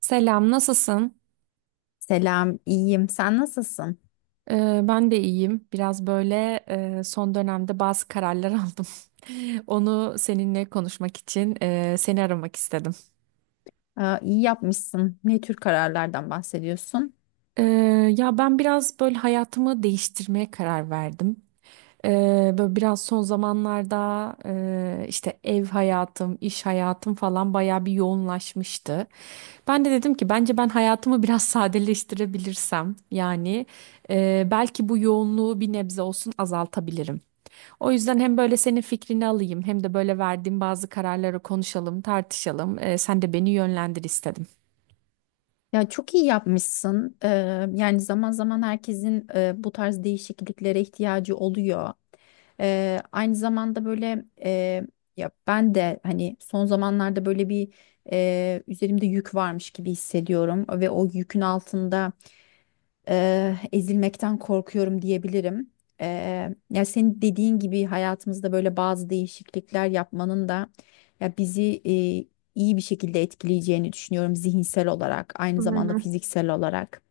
Selam, nasılsın? Selam, iyiyim. Sen nasılsın? Ben de iyiyim. Biraz böyle, son dönemde bazı kararlar aldım. Onu seninle konuşmak için seni aramak istedim. Aa, iyi yapmışsın. Ne tür kararlardan bahsediyorsun? Ee, Ya ben biraz böyle hayatımı değiştirmeye karar verdim. Böyle biraz son zamanlarda, işte ev hayatım, iş hayatım falan bayağı bir yoğunlaşmıştı. Ben de dedim ki bence ben hayatımı biraz sadeleştirebilirsem, yani belki bu yoğunluğu bir nebze olsun azaltabilirim. O yüzden hem böyle senin fikrini alayım hem de böyle verdiğim bazı kararları konuşalım, tartışalım. Sen de beni yönlendir istedim. Ya çok iyi yapmışsın. Yani zaman zaman herkesin bu tarz değişikliklere ihtiyacı oluyor. Aynı zamanda böyle ya ben de hani son zamanlarda böyle bir üzerimde yük varmış gibi hissediyorum ve o yükün altında ezilmekten korkuyorum diyebilirim. Ya senin dediğin gibi hayatımızda böyle bazı değişiklikler yapmanın da ya bizi iyi bir şekilde etkileyeceğini düşünüyorum zihinsel olarak, aynı zamanda fiziksel olarak.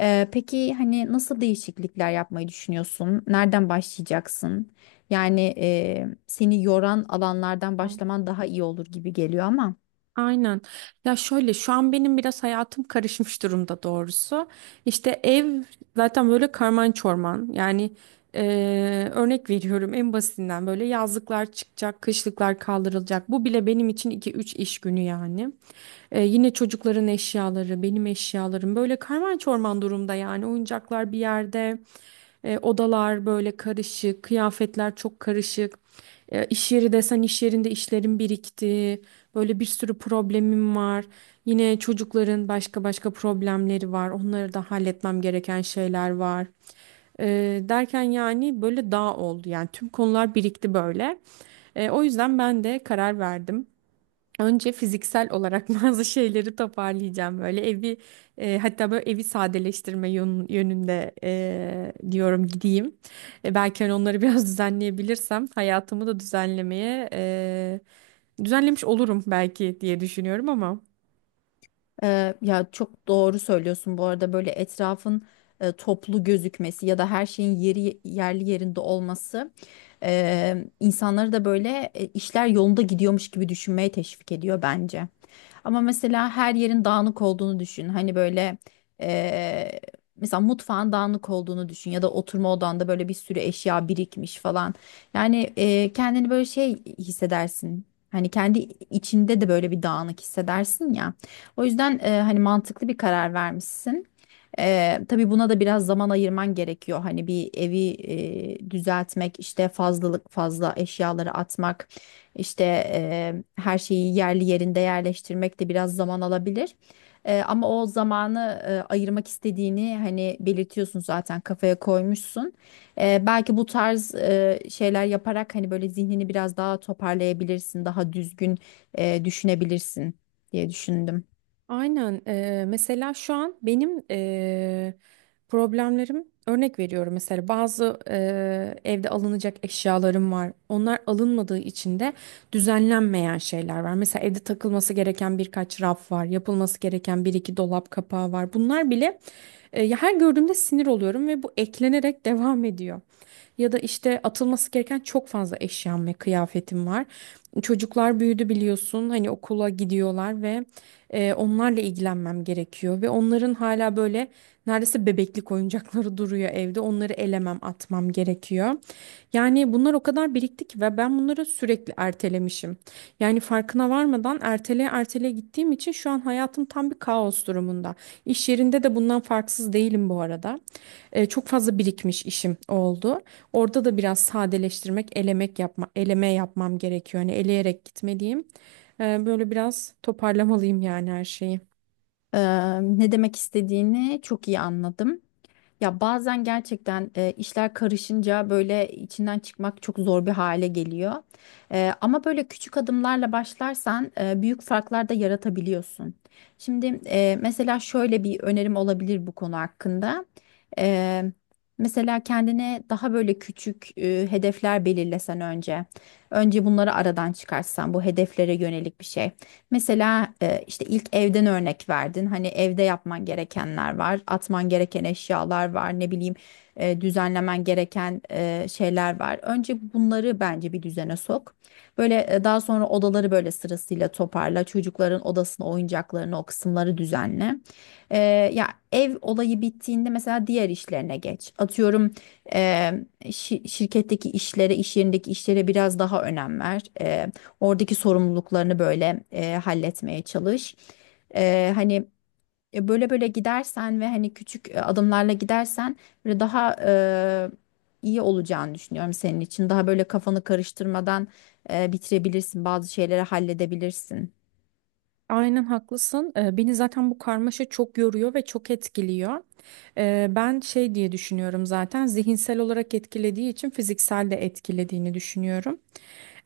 Peki hani nasıl değişiklikler yapmayı düşünüyorsun? Nereden başlayacaksın? Yani seni yoran alanlardan Tamam. başlaman daha iyi olur gibi geliyor ama. Aynen. Ya şöyle şu an benim biraz hayatım karışmış durumda doğrusu. İşte ev zaten böyle karman çorman. Yani örnek veriyorum en basitinden, böyle yazlıklar çıkacak, kışlıklar kaldırılacak. Bu bile benim için iki üç iş günü yani. Yine çocukların eşyaları, benim eşyalarım böyle karman çorman durumda, yani oyuncaklar bir yerde. Odalar böyle karışık, kıyafetler çok karışık. İş yeri desen, iş yerinde işlerin birikti. Böyle bir sürü problemim var. Yine çocukların başka başka problemleri var. Onları da halletmem gereken şeyler var. E, Derken, yani böyle dağ oldu. Yani tüm konular birikti böyle. O yüzden ben de karar verdim. Önce fiziksel olarak bazı şeyleri toparlayacağım, böyle evi, hatta böyle evi sadeleştirme yönünde, diyorum gideyim. Belki hani onları biraz düzenleyebilirsem, hayatımı da düzenlemiş olurum belki diye düşünüyorum ama. Ya çok doğru söylüyorsun. Bu arada böyle etrafın toplu gözükmesi ya da her şeyin yeri yerli yerinde olması insanları da böyle işler yolunda gidiyormuş gibi düşünmeye teşvik ediyor bence. Ama mesela her yerin dağınık olduğunu düşün. Hani böyle eee, mesela mutfağın dağınık olduğunu düşün ya da oturma odanda böyle bir sürü eşya birikmiş falan. Yani kendini böyle şey hissedersin. Hani kendi içinde de böyle bir dağınık hissedersin ya. O yüzden hani mantıklı bir karar vermişsin. Tabii buna da biraz zaman ayırman gerekiyor. Hani bir evi düzeltmek, işte fazlalık fazla eşyaları atmak. İşte her şeyi yerli yerinde yerleştirmek de biraz zaman alabilir. Ama o zamanı ayırmak istediğini hani belirtiyorsun, zaten kafaya koymuşsun. Belki bu tarz şeyler yaparak hani böyle zihnini biraz daha toparlayabilirsin, daha düzgün düşünebilirsin diye düşündüm. Aynen. Mesela şu an benim problemlerim, örnek veriyorum, mesela bazı evde alınacak eşyalarım var. Onlar alınmadığı için de düzenlenmeyen şeyler var. Mesela evde takılması gereken birkaç raf var, yapılması gereken bir iki dolap kapağı var. Bunlar bile ya, her gördüğümde sinir oluyorum ve bu eklenerek devam ediyor, ya da işte atılması gereken çok fazla eşyam ve kıyafetim var. Çocuklar büyüdü biliyorsun, hani okula gidiyorlar ve onlarla ilgilenmem gerekiyor ve onların hala böyle neredeyse bebeklik oyuncakları duruyor evde, onları elemem atmam gerekiyor. Yani bunlar o kadar birikti ki ve ben bunları sürekli ertelemişim. Yani farkına varmadan erteleye erteleye gittiğim için şu an hayatım tam bir kaos durumunda. İş yerinde de bundan farksız değilim bu arada. Çok fazla birikmiş işim oldu. Orada da biraz sadeleştirmek, elemek yapma, eleme yapmam gerekiyor. Hani eleyerek gitmeliyim. Böyle biraz toparlamalıyım yani her şeyi. Eee, Ne demek istediğini çok iyi anladım. Ya bazen gerçekten işler karışınca böyle içinden çıkmak çok zor bir hale geliyor. Ama böyle küçük adımlarla başlarsan büyük farklar da yaratabiliyorsun. Şimdi mesela şöyle bir önerim olabilir bu konu hakkında. E, Mesela kendine daha böyle küçük hedefler belirlesen önce. Önce bunları aradan çıkarsan bu hedeflere yönelik bir şey. Mesela işte ilk evden örnek verdin. Hani evde yapman gerekenler var, atman gereken eşyalar var, ne bileyim düzenlemen gereken şeyler var. Önce bunları bence bir düzene sok. Böyle daha sonra odaları böyle sırasıyla toparla. Çocukların odasını, oyuncaklarını, o kısımları düzenle. E, Ya ev olayı bittiğinde mesela diğer işlerine geç. Atıyorum, e, şi- şirketteki işlere, iş yerindeki işlere biraz daha önem ver. Oradaki sorumluluklarını böyle halletmeye çalış. Hani böyle böyle gidersen ve hani küçük adımlarla gidersen böyle daha iyi olacağını düşünüyorum senin için. Daha böyle kafanı karıştırmadan bitirebilirsin, bazı şeyleri halledebilirsin. Aynen haklısın. Beni zaten bu karmaşa çok yoruyor ve çok etkiliyor. Ben şey diye düşünüyorum, zaten zihinsel olarak etkilediği için fiziksel de etkilediğini düşünüyorum.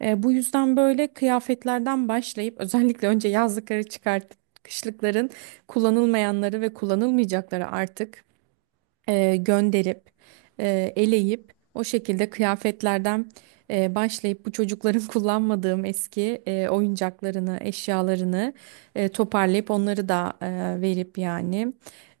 Bu yüzden böyle kıyafetlerden başlayıp özellikle önce yazlıkları çıkartıp kışlıkların kullanılmayanları ve kullanılmayacakları artık, gönderip eleyip o şekilde kıyafetlerden başlayıp bu çocukların kullanmadığım eski oyuncaklarını, eşyalarını toparlayıp onları da verip, yani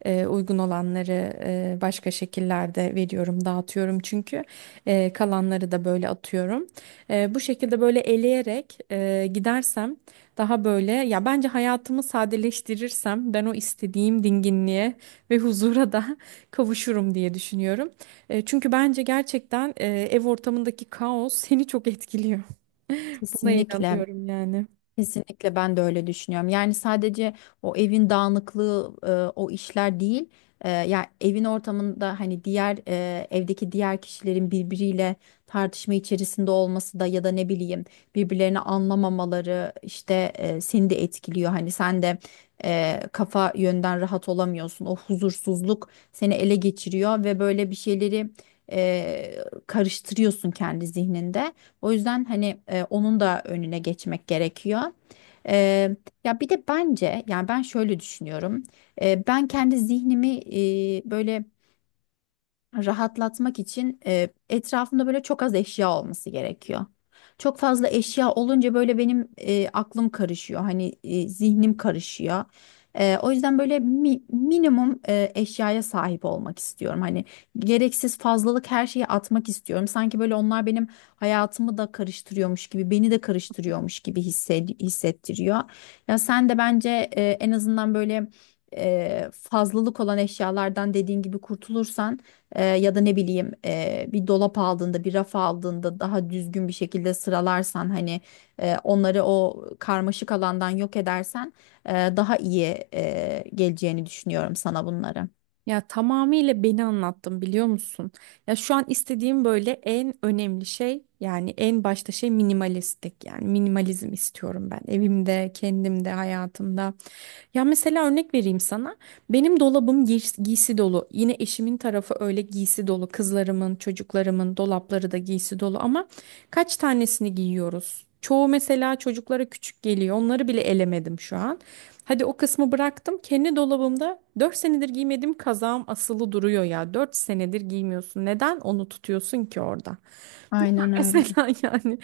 uygun olanları başka şekillerde veriyorum, dağıtıyorum çünkü kalanları da böyle atıyorum. Bu şekilde böyle eleyerek gidersem, daha böyle ya bence hayatımı sadeleştirirsem, ben o istediğim dinginliğe ve huzura da kavuşurum diye düşünüyorum. Çünkü bence gerçekten ev ortamındaki kaos seni çok etkiliyor. Buna Kesinlikle. inanıyorum yani. Kesinlikle ben de öyle düşünüyorum. Yani sadece o evin dağınıklığı, o işler değil. Yani evin ortamında hani diğer evdeki diğer kişilerin birbiriyle tartışma içerisinde olması da ya da ne bileyim birbirlerini anlamamaları işte seni de etkiliyor. Hani sen de kafa yönden rahat olamıyorsun. O huzursuzluk seni ele geçiriyor ve böyle bir şeyleri e, karıştırıyorsun kendi zihninde. O yüzden hani onun da önüne geçmek gerekiyor. E, Ya bir de bence yani ben şöyle düşünüyorum. Ben kendi zihnimi böyle rahatlatmak için etrafımda böyle çok az eşya olması gerekiyor. Çok fazla eşya olunca böyle benim aklım karışıyor. Hani zihnim karışıyor. O yüzden böyle minimum eşyaya sahip olmak istiyorum. Hani gereksiz fazlalık her şeyi atmak istiyorum. Sanki böyle onlar benim hayatımı da karıştırıyormuş gibi, beni de karıştırıyormuş gibi hissettiriyor. Ya sen de bence en azından böyle fazlalık olan eşyalardan dediğin gibi kurtulursan, ya da ne bileyim, bir dolap aldığında bir raf aldığında daha düzgün bir şekilde sıralarsan, hani onları o karmaşık alandan yok edersen, daha iyi geleceğini düşünüyorum sana bunları. Ya tamamıyla beni anlattın, biliyor musun? Ya şu an istediğim böyle en önemli şey, yani en başta şey, minimalistik, yani minimalizm istiyorum ben evimde, kendimde, hayatımda. Ya mesela örnek vereyim sana. Benim dolabım giysi dolu. Yine eşimin tarafı öyle giysi dolu. Kızlarımın, çocuklarımın dolapları da giysi dolu, ama kaç tanesini giyiyoruz? Çoğu mesela çocuklara küçük geliyor. Onları bile elemedim şu an. Hadi o kısmı bıraktım. Kendi dolabımda 4 senedir giymediğim kazağım asılı duruyor ya. 4 senedir giymiyorsun. Neden onu tutuyorsun ki orada? Aynen öyle. Mesela yani,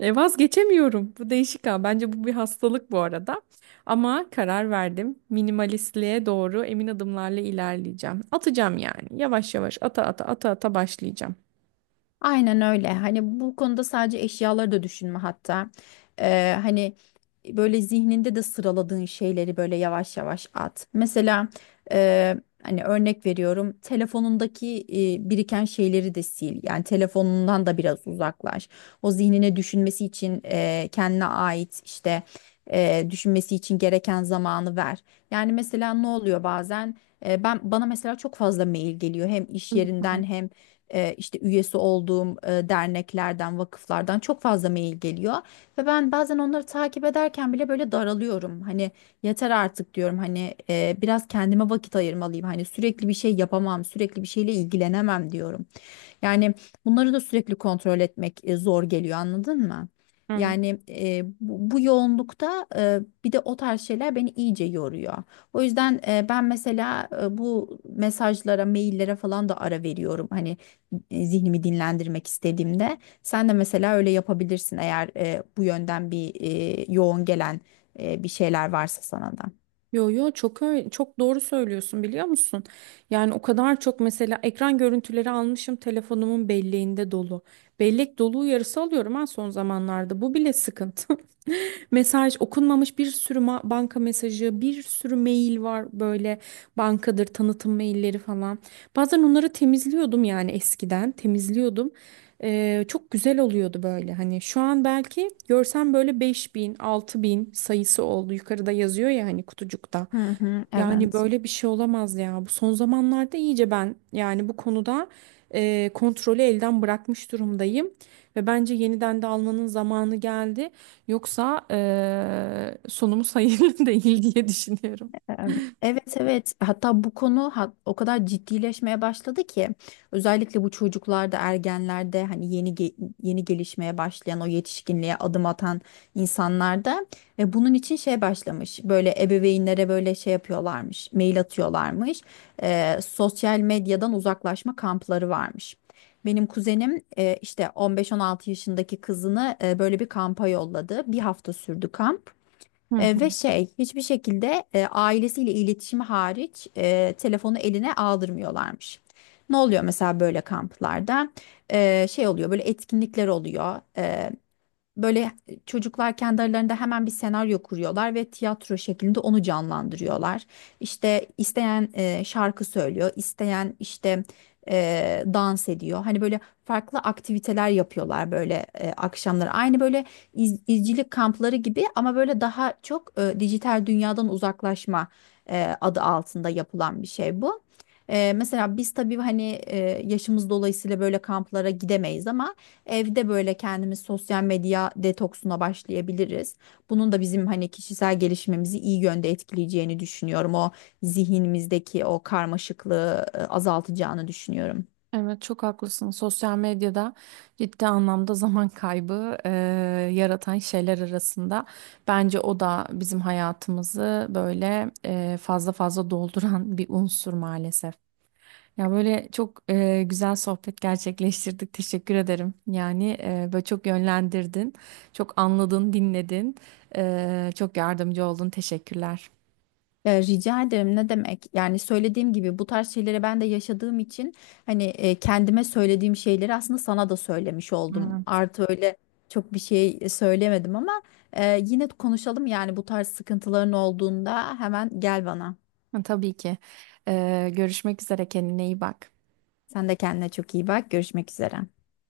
vazgeçemiyorum. Bu değişik ha. Bence bu bir hastalık bu arada. Ama karar verdim. Minimalistliğe doğru emin adımlarla ilerleyeceğim. Atacağım yani. Yavaş yavaş ata ata ata ata başlayacağım. Aynen öyle. Hani bu konuda sadece eşyaları da düşünme hatta. Hani böyle zihninde de sıraladığın şeyleri böyle yavaş yavaş at. Mesela e, hani örnek veriyorum, telefonundaki biriken şeyleri de sil. Yani telefonundan da biraz uzaklaş. O zihnine düşünmesi için kendine ait işte düşünmesi için gereken zamanı ver. Yani mesela ne oluyor bazen? Ben bana mesela çok fazla mail geliyor hem iş Hı hı. yerinden hem işte üyesi olduğum derneklerden, vakıflardan çok fazla mail geliyor ve ben bazen onları takip ederken bile böyle daralıyorum. Hani yeter artık diyorum, hani biraz kendime vakit ayırmalıyım. Hani sürekli bir şey yapamam, sürekli bir şeyle ilgilenemem diyorum. Yani bunları da sürekli kontrol etmek zor geliyor, anladın mı? Evet. Yani bu yoğunlukta bir de o tarz şeyler beni iyice yoruyor. O yüzden ben mesela bu mesajlara, maillere falan da ara veriyorum. Hani zihnimi dinlendirmek istediğimde sen de mesela öyle yapabilirsin, eğer bu yönden bir yoğun gelen bir şeyler varsa sana da. Yo yo, çok öyle, çok doğru söylüyorsun, biliyor musun? Yani o kadar çok mesela ekran görüntüleri almışım, telefonumun belleğinde dolu. Bellek dolu uyarısı alıyorum ha son zamanlarda. Bu bile sıkıntı. Mesaj okunmamış bir sürü banka mesajı, bir sürü mail var, böyle bankadır tanıtım mailleri falan. Bazen onları temizliyordum, yani eskiden temizliyordum. Çok güzel oluyordu, böyle hani şu an belki görsem, böyle 5000 bin sayısı oldu yukarıda, yazıyor ya hani kutucukta. Hı hı, Yani evet. böyle bir şey olamaz ya. Bu son zamanlarda iyice ben yani bu konuda kontrolü elden bırakmış durumdayım. Ve bence yeniden de almanın zamanı geldi. Yoksa sonumuz hayırlı değil diye düşünüyorum. Em, Evet, evet, hatta bu konu o kadar ciddileşmeye başladı ki özellikle bu çocuklarda, ergenlerde, hani yeni gelişmeye başlayan, o yetişkinliğe adım atan insanlarda. Ve bunun için şey başlamış, böyle ebeveynlere böyle şey yapıyorlarmış, mail atıyorlarmış, sosyal medyadan uzaklaşma kampları varmış. Benim kuzenim işte 15-16 yaşındaki kızını böyle bir kampa yolladı. Bir hafta sürdü kamp. Ve şey, hiçbir şekilde ailesiyle iletişimi hariç telefonu eline aldırmıyorlarmış. Ne oluyor mesela böyle kamplarda? Şey oluyor, böyle etkinlikler oluyor. Böyle çocuklar kendi aralarında hemen bir senaryo kuruyorlar ve tiyatro şeklinde onu canlandırıyorlar. İşte isteyen şarkı söylüyor, isteyen işte dans ediyor. Hani böyle farklı aktiviteler yapıyorlar böyle akşamları. Aynı böyle izcilik kampları gibi, ama böyle daha çok dijital dünyadan uzaklaşma adı altında yapılan bir şey bu. Mesela biz tabii hani yaşımız dolayısıyla böyle kamplara gidemeyiz, ama evde böyle kendimiz sosyal medya detoksuna başlayabiliriz. Bunun da bizim hani kişisel gelişimimizi iyi yönde etkileyeceğini düşünüyorum. O zihnimizdeki o karmaşıklığı azaltacağını düşünüyorum. Evet, çok haklısın. Sosyal medyada ciddi anlamda zaman kaybı yaratan şeyler arasında, bence o da bizim hayatımızı böyle fazla fazla dolduran bir unsur maalesef. Ya böyle çok güzel sohbet gerçekleştirdik. Teşekkür ederim. Yani böyle çok yönlendirdin, çok anladın, dinledin, çok yardımcı oldun. Teşekkürler. Rica ederim, ne demek? Yani söylediğim gibi bu tarz şeyleri ben de yaşadığım için hani kendime söylediğim şeyleri aslında sana da söylemiş oldum. Evet. Artı öyle çok bir şey söylemedim ama yine konuşalım, yani bu tarz sıkıntıların olduğunda hemen gel bana. Ha, tabii ki. Görüşmek üzere. Kendine iyi bak. Sen de kendine çok iyi bak. Görüşmek üzere.